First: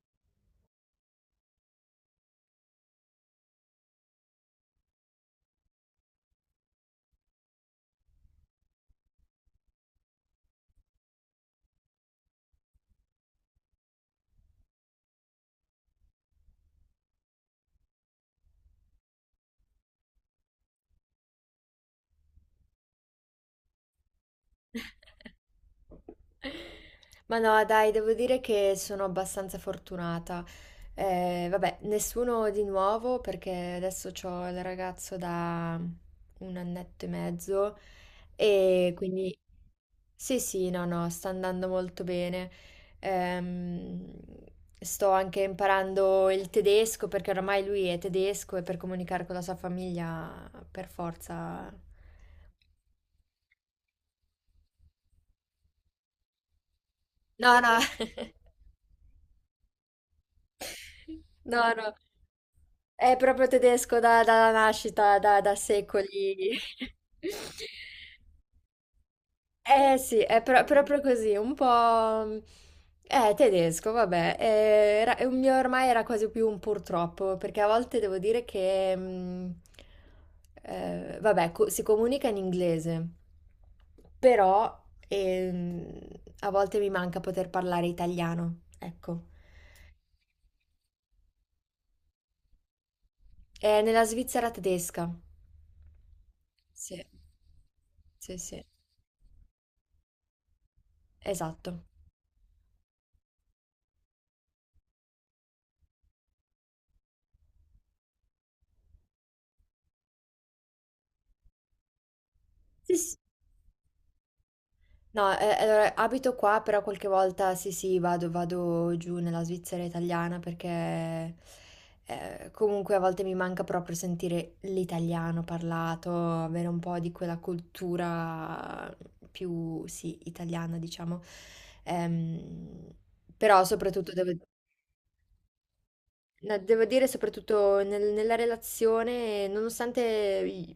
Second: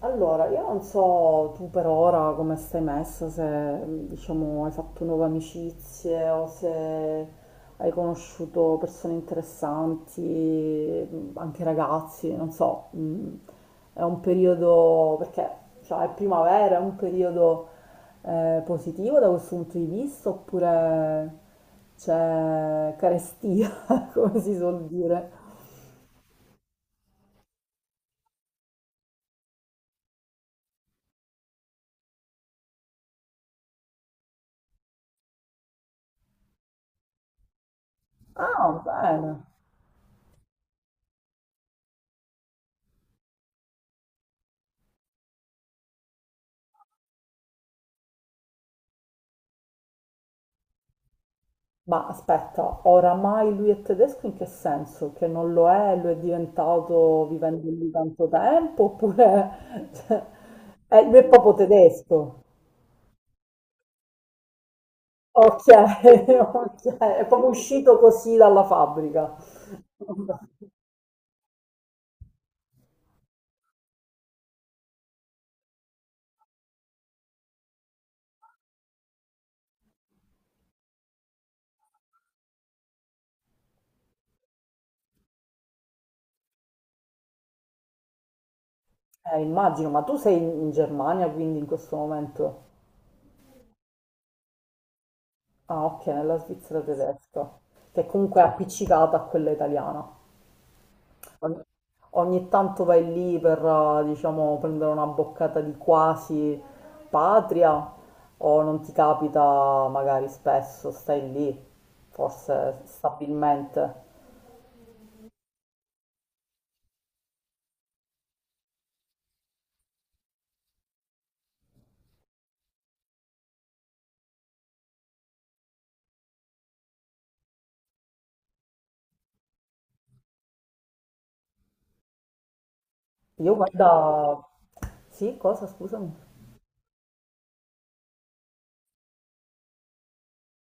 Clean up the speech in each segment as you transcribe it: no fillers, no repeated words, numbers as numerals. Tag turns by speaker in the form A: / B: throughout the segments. A: Allora, io non so tu per ora come stai messa, se diciamo hai fatto nuove amicizie o se hai conosciuto persone interessanti, anche ragazzi, non so, è un periodo, perché cioè, è primavera, è un periodo positivo da questo punto di vista oppure c'è carestia, come si suol dire?
B: Ma no, dai, devo dire che sono abbastanza fortunata. Vabbè, nessuno di nuovo perché adesso ho il ragazzo da un annetto e mezzo
A: Ah,
B: e
A: bene.
B: quindi sì, sì, no, no, sta andando molto bene. Ehm, Sto anche imparando il tedesco perché oramai lui è tedesco e per comunicare con la sua famiglia per forza.
A: Ma aspetta, oramai lui è tedesco in che senso? Che non lo è, lo è diventato
B: No,
A: vivendo
B: no,
A: lì tanto tempo? Oppure cioè, lui è proprio
B: no, no.
A: tedesco?
B: È proprio tedesco dalla nascita, da
A: Ok,
B: secoli.
A: ok, è proprio uscito così dalla fabbrica.
B: Eh sì, è proprio così, un po'. È tedesco, vabbè. È un mio ormai era quasi più un purtroppo, perché a volte devo dire che, vabbè, si comunica in inglese, però ehm, a volte mi manca poter parlare italiano, ecco.
A: Immagino, ma tu sei in Germania quindi in questo momento?
B: È nella Svizzera tedesca.
A: Ah, ok, nella Svizzera
B: Sì,
A: tedesca, che
B: sì,
A: comunque è
B: sì.
A: appiccicata a quella italiana. Ogni
B: Esatto.
A: ogni tanto vai lì per, diciamo, prendere una boccata di quasi patria o non ti capita magari spesso, stai lì, forse
B: Sì, sì.
A: stabilmente.
B: No, allora abito qua, però qualche volta sì, sì, vado giù nella Svizzera italiana perché comunque a volte mi manca proprio sentire l'italiano parlato, avere un po' di quella cultura più, sì, italiana, diciamo. Ehm,
A: Io
B: Però soprattutto devo.
A: guarda. Sì, cosa? Scusami.
B: No, devo dire, soprattutto nella relazione, nonostante i-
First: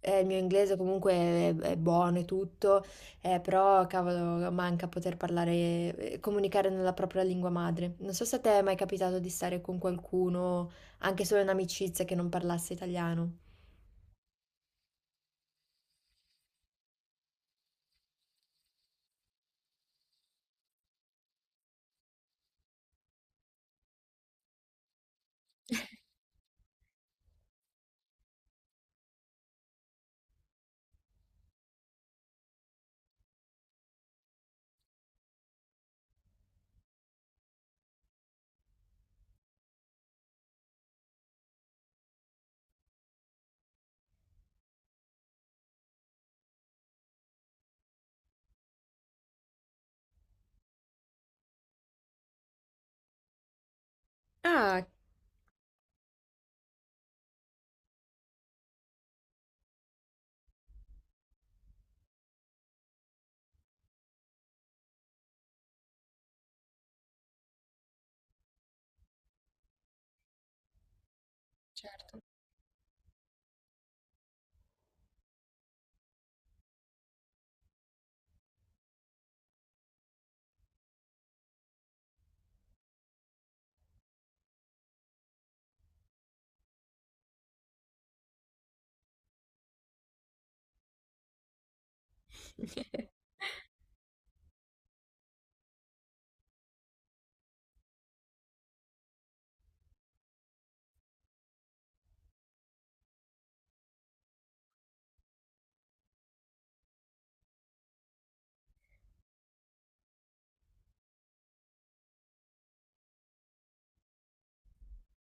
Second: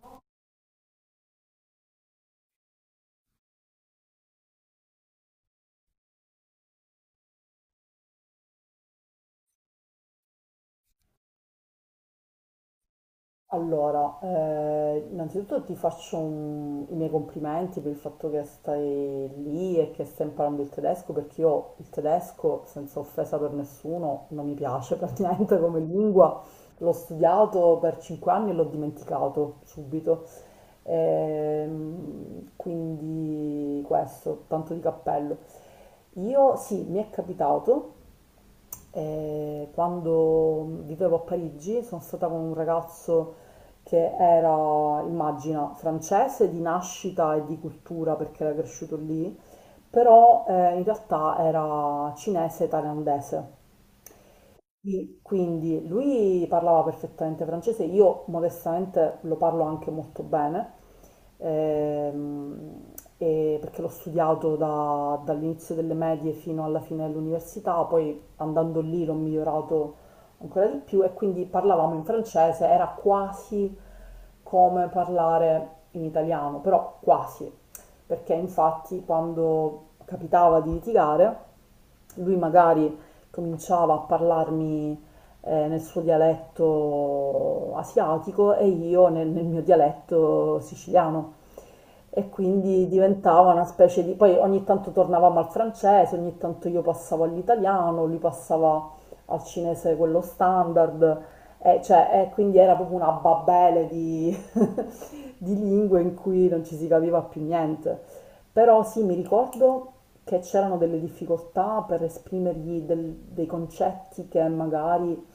B: il mio inglese comunque è buono e tutto, però cavolo, manca poter parlare, comunicare nella propria lingua madre. Non so se a te è mai capitato di stare con qualcuno, anche solo in amicizia, che non parlasse italiano.
A: Allora, innanzitutto ti faccio i miei complimenti per il fatto che stai lì e che stai imparando il tedesco, perché io il tedesco, senza offesa per nessuno, non mi piace praticamente come lingua. L'ho studiato per 5 anni e l'ho dimenticato subito. Quindi questo, tanto di cappello. Io sì, mi è capitato. Quando vivevo a Parigi sono stata con un ragazzo che era, immagina, francese di nascita e di cultura perché era cresciuto lì, però in realtà era cinese e thailandese.
B: Ah,
A: Sì, quindi lui parlava perfettamente francese, io modestamente lo parlo anche molto bene, ehm, e perché l'ho studiato dall'inizio delle medie fino alla fine dell'università, poi andando lì l'ho migliorato ancora di più e quindi parlavamo in
B: certo.
A: francese, era quasi come parlare in italiano, però quasi, perché infatti quando capitava di litigare lui magari cominciava a parlarmi nel suo dialetto asiatico e io nel mio dialetto siciliano. E quindi diventava una specie di. Poi ogni tanto tornavamo al francese, ogni tanto io passavo all'italiano, lui passava al cinese quello standard, cioè, e quindi era proprio una babele di lingue in cui non ci si capiva più niente. Però sì, mi ricordo che c'erano delle difficoltà per esprimergli dei concetti che magari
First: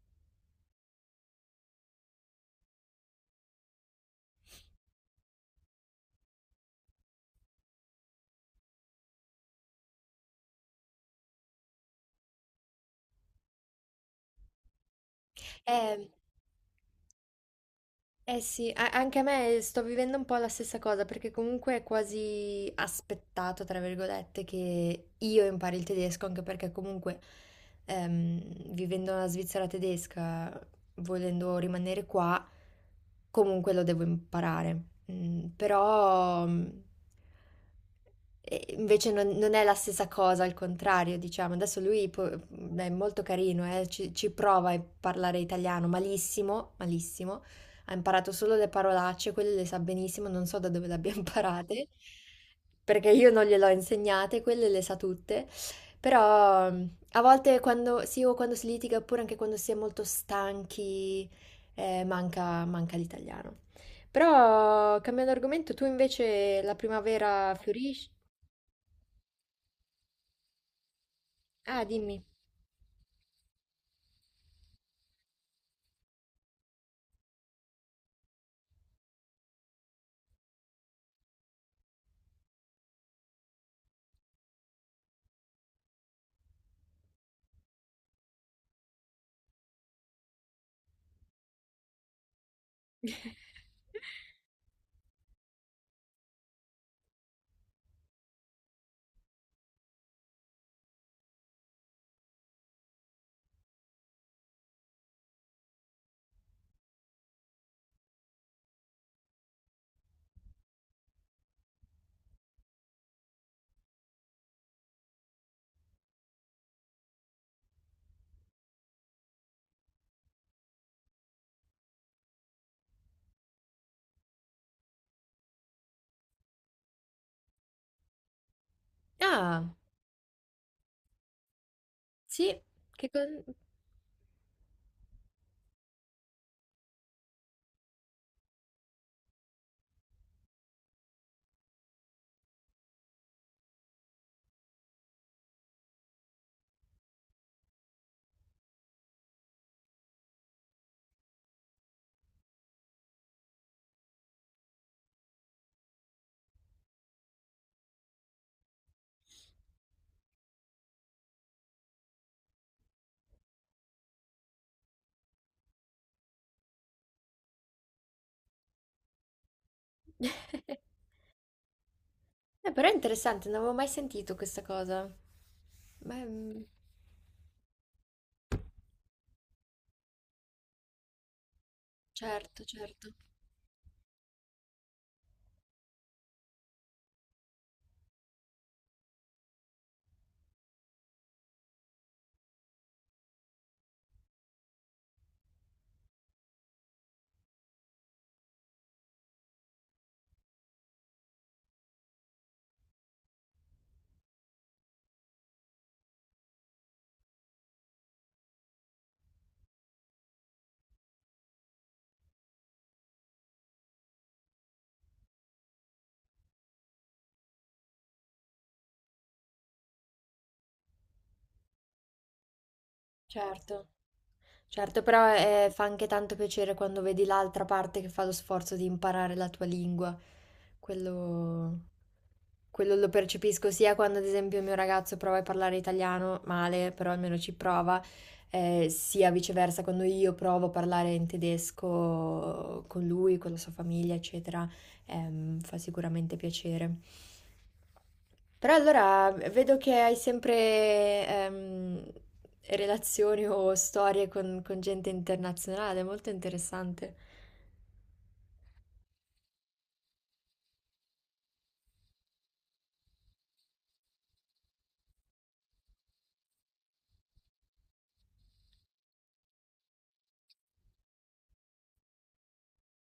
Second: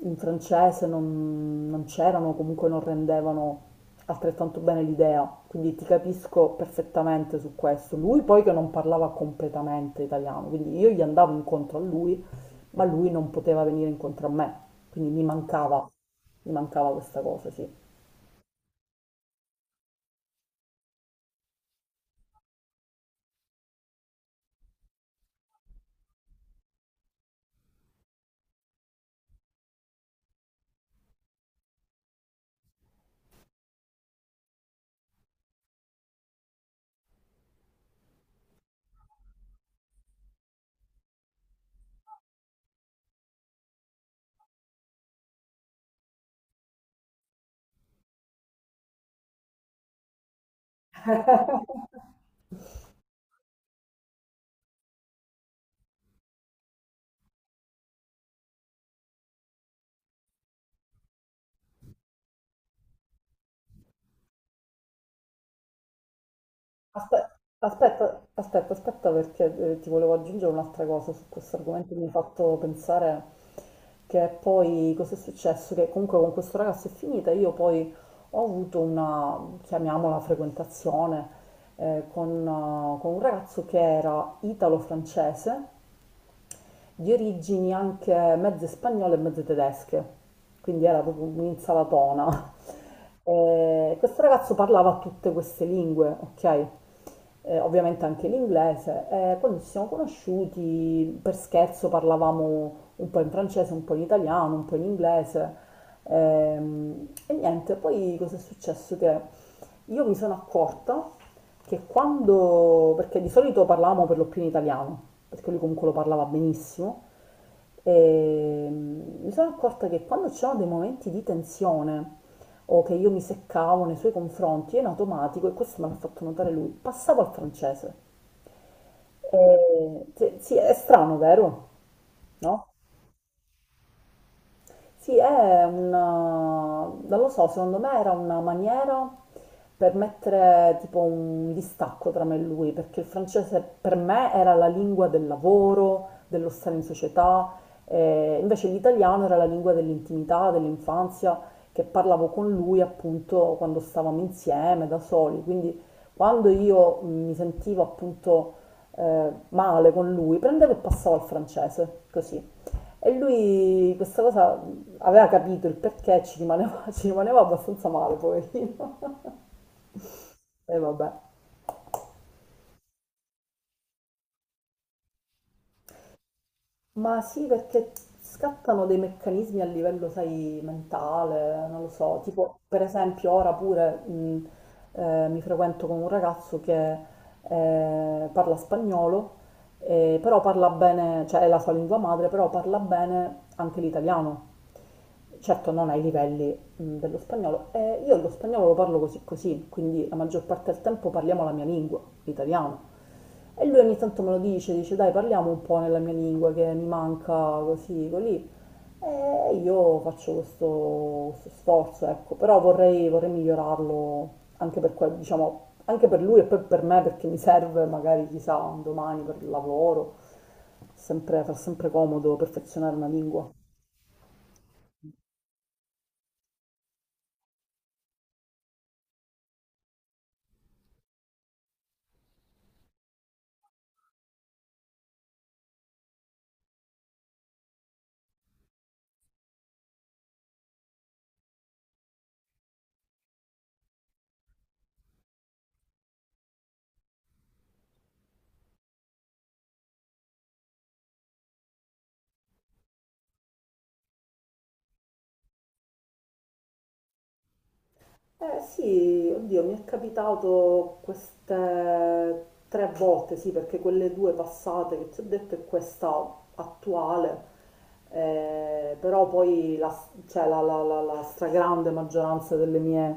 A: in francese non c'erano, comunque non rendevano altrettanto bene l'idea. Quindi ti capisco perfettamente su questo. Lui poi che non parlava completamente italiano, quindi io gli andavo incontro a lui, ma lui non poteva venire incontro a me. Quindi mi mancava,
B: Eh,
A: mi mancava questa cosa, sì.
B: Eh sì, anche a me sto vivendo un po' la stessa cosa perché comunque è quasi aspettato, tra virgolette, che io impari il tedesco, anche perché comunque vivendo nella Svizzera tedesca, volendo rimanere qua, comunque lo devo imparare. Però e invece non è la stessa cosa, al contrario, diciamo. Adesso lui è molto carino, ci prova a parlare italiano malissimo, malissimo, ha imparato solo le parolacce, quelle le sa benissimo, non so da dove le abbia imparate, perché io non gliele ho insegnate, quelle le sa tutte. Però a volte quando, sì, o quando si litiga, oppure anche quando si è molto stanchi, manca l'italiano. Però, cambiando argomento, tu invece la
A: Aspe-
B: primavera fiorisci?
A: Aspetta, aspetta, aspetta, perché ti volevo aggiungere un'altra cosa su questo
B: Ah,
A: argomento. Mi hai
B: dimmi.
A: fatto pensare che poi cosa è successo? Che comunque con questo ragazzo è finita. Io poi ho avuto una, chiamiamola, frequentazione con un ragazzo che era italo-francese di origini anche mezze spagnole e mezze tedesche, quindi era proprio un'insalatona. E questo ragazzo parlava tutte queste lingue, ok? Ovviamente anche l'inglese. E quando ci siamo conosciuti, per scherzo parlavamo un po' in francese, un po' in italiano, un po' in inglese. E, niente, poi cosa è successo? Che io mi sono accorta che quando, perché di solito parlavamo per lo più in italiano, perché lui comunque lo parlava benissimo, e mi sono accorta che quando c'erano dei momenti di tensione o che io mi seccavo nei suoi confronti, io in automatico, e questo me l'ha fatto notare lui, passavo al francese.
B: Ah,
A: E, sì, sì, è strano, vero?
B: sì,
A: No?
B: che con.
A: Sì, è una, non lo so, secondo me era una maniera per mettere tipo un distacco tra me e lui, perché il francese per me era la lingua del lavoro, dello stare in società, invece l'italiano era la lingua dell'intimità, dell'infanzia, che parlavo con lui appunto quando stavamo insieme, da soli, quindi quando io mi sentivo appunto male con lui, prendevo e passavo al francese, così. E lui questa cosa aveva capito il perché, ci rimaneva, ci rimaneva abbastanza male, poverino. E vabbè.
B: Però è interessante, non avevo mai sentito questa cosa. Beh,
A: Ma sì, perché scattano dei meccanismi a livello, sai, mentale, non lo so. Tipo,
B: certo,
A: per
B: certo,
A: esempio, ora pure mi frequento con un ragazzo che parla spagnolo, però parla bene, cioè è la sua lingua madre, però parla bene anche l'italiano. Certo, non ai livelli dello spagnolo. E io lo spagnolo lo parlo così così, quindi la maggior parte del tempo parliamo la mia lingua, l'italiano. E lui ogni tanto me lo dice, dice dai parliamo un po' nella mia lingua che mi manca così, così. E io faccio questo sforzo, ecco, però vorrei migliorarlo anche per, diciamo, anche per lui e poi per me perché mi serve magari chissà un domani per il lavoro, sempre, fa sempre comodo perfezionare una lingua.
B: certo. Certo, però fa anche tanto piacere quando vedi l'altra parte che fa lo sforzo di imparare la tua lingua. Quello, quello lo percepisco sia quando, ad esempio, il mio ragazzo prova a parlare italiano, male, però almeno ci prova, sia viceversa quando io provo a parlare in tedesco con lui, con la sua famiglia, eccetera. Fa sicuramente piacere. Però allora vedo che hai sempre ehm, relazioni o storie con gente internazionale, molto interessante.
A: Eh sì, oddio, mi è capitato queste tre volte, sì, perché quelle due passate che ti ho detto e questa attuale, però poi la, cioè, la stragrande maggioranza delle mie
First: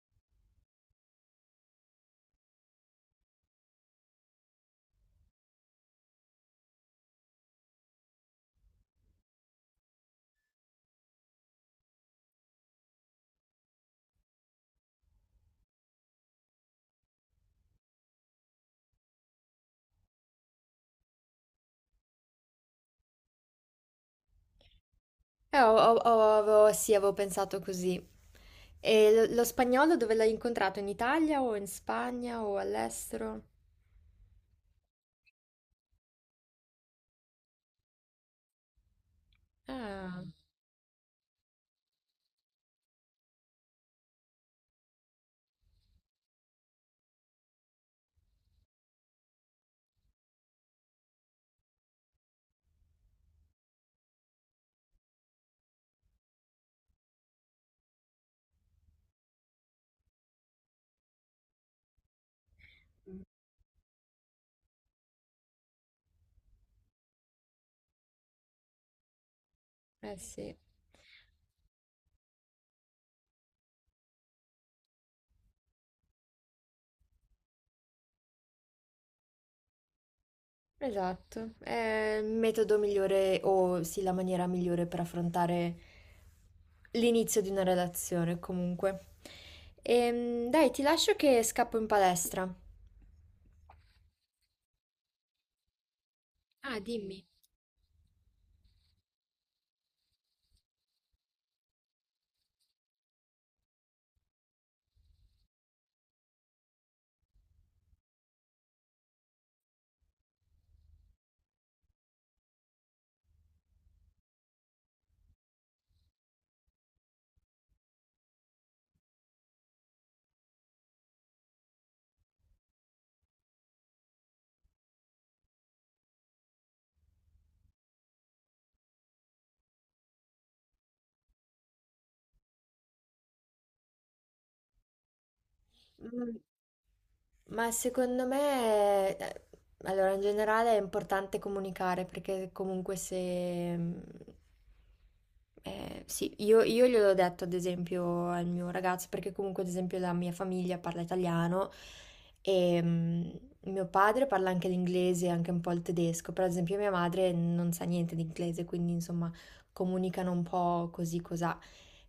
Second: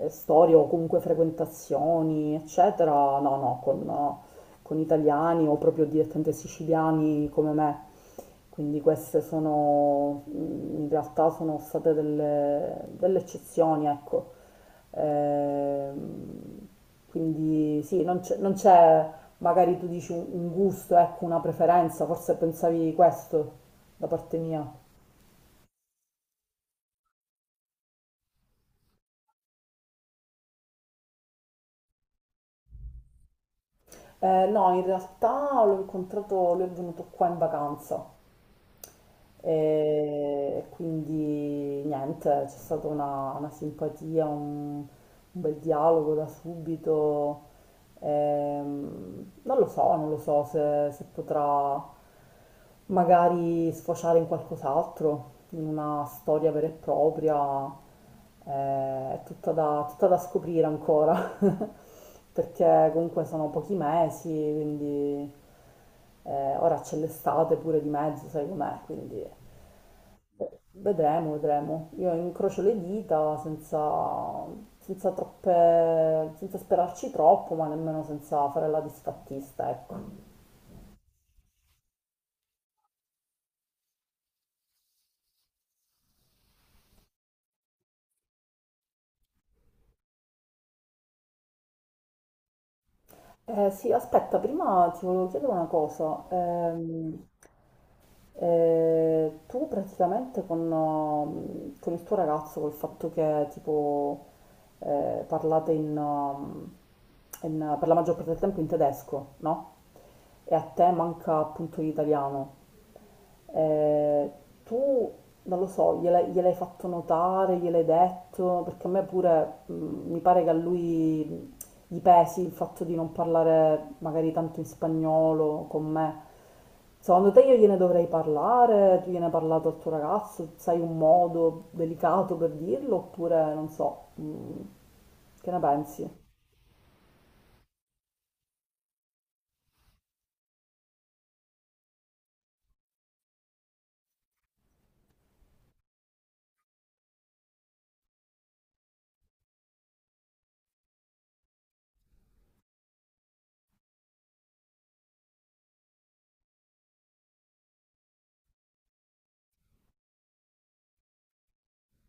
A: storie o comunque frequentazioni, eccetera, no, no, con, no, con italiani o proprio direttamente siciliani come me. Quindi queste sono, in realtà sono state delle eccezioni, ecco. Ehm, quindi sì, non c'è, non c'è, magari tu dici un gusto, ecco, una preferenza, forse pensavi questo da parte mia.
B: Sì, avevo pensato così. E lo spagnolo dove l'hai incontrato? In Italia o in Spagna o all'estero?
A: No, in realtà l'ho incontrato, lui è venuto qua in vacanza.
B: Ah,
A: E quindi niente, c'è stata una simpatia, un bel dialogo da subito. Non lo so se potrà magari sfociare in qualcos'altro, in una storia vera e propria. Eh, è tutta da scoprire ancora, perché comunque sono pochi mesi, quindi. Ora c'è l'estate pure di mezzo, sai com'è, quindi
B: eh sì.
A: vedremo, vedremo. Io incrocio le dita senza troppe, senza sperarci troppo, ma nemmeno senza fare la disfattista, ecco.
B: Esatto, è il metodo migliore o sì, la maniera migliore per affrontare l'inizio di una relazione comunque. Dai, ti lascio che scappo in palestra.
A: Sì, aspetta, prima ti volevo chiedere una cosa.
B: Ah, dimmi.
A: Tu praticamente con il tuo ragazzo, col fatto che tipo parlate per la maggior parte del tempo in tedesco, no? E a te manca appunto l'italiano. Ehm, tu, non lo so, gliel'hai fatto notare, gliel'hai detto, perché a me pure mi pare che a lui gli pesi il fatto di non parlare magari tanto in spagnolo con me. Secondo te io gliene dovrei parlare? Tu gliene hai parlato al tuo ragazzo? Sai un modo delicato per dirlo? Oppure non so, che ne pensi?
B: Ma secondo me, allora in generale è importante comunicare perché comunque se... mm, sì, io gliel'ho detto ad esempio al mio ragazzo perché comunque ad esempio la mia famiglia parla italiano e mio padre parla anche l'inglese e anche un po' il tedesco, però ad esempio mia madre non sa niente di inglese, quindi insomma comunicano un po' così cosà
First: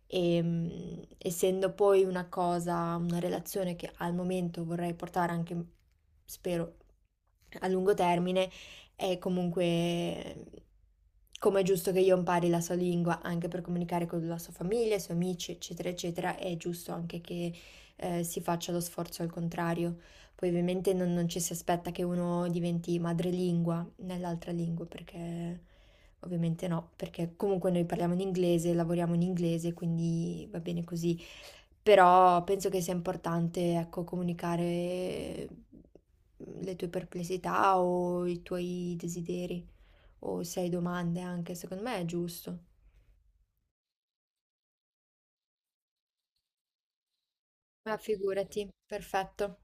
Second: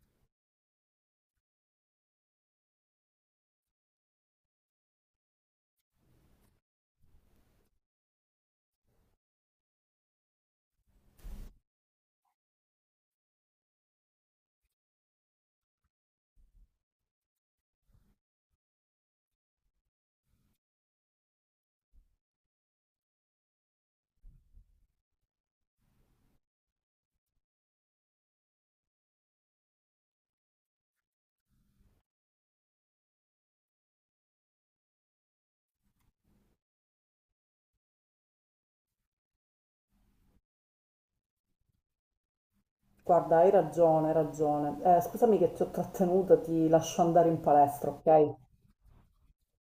B: e essendo poi una relazione che al momento vorrei portare anche, spero, a lungo termine, è comunque come è giusto che io impari la sua lingua anche per comunicare con la sua famiglia, i suoi amici, eccetera, eccetera, è giusto anche che si faccia lo sforzo al contrario. Poi ovviamente non ci si aspetta che uno diventi madrelingua nell'altra lingua. Perché Ovviamente no, perché comunque noi parliamo in inglese, lavoriamo in inglese, quindi va bene così. Però penso che sia importante, ecco, comunicare le tue perplessità o i tuoi desideri o se hai domande anche, secondo me è giusto.
A: Guarda, hai ragione, hai ragione. Scusami che ti ho trattenuta, ti lascio andare in palestra,
B: Ma
A: ok?
B: figurati, perfetto.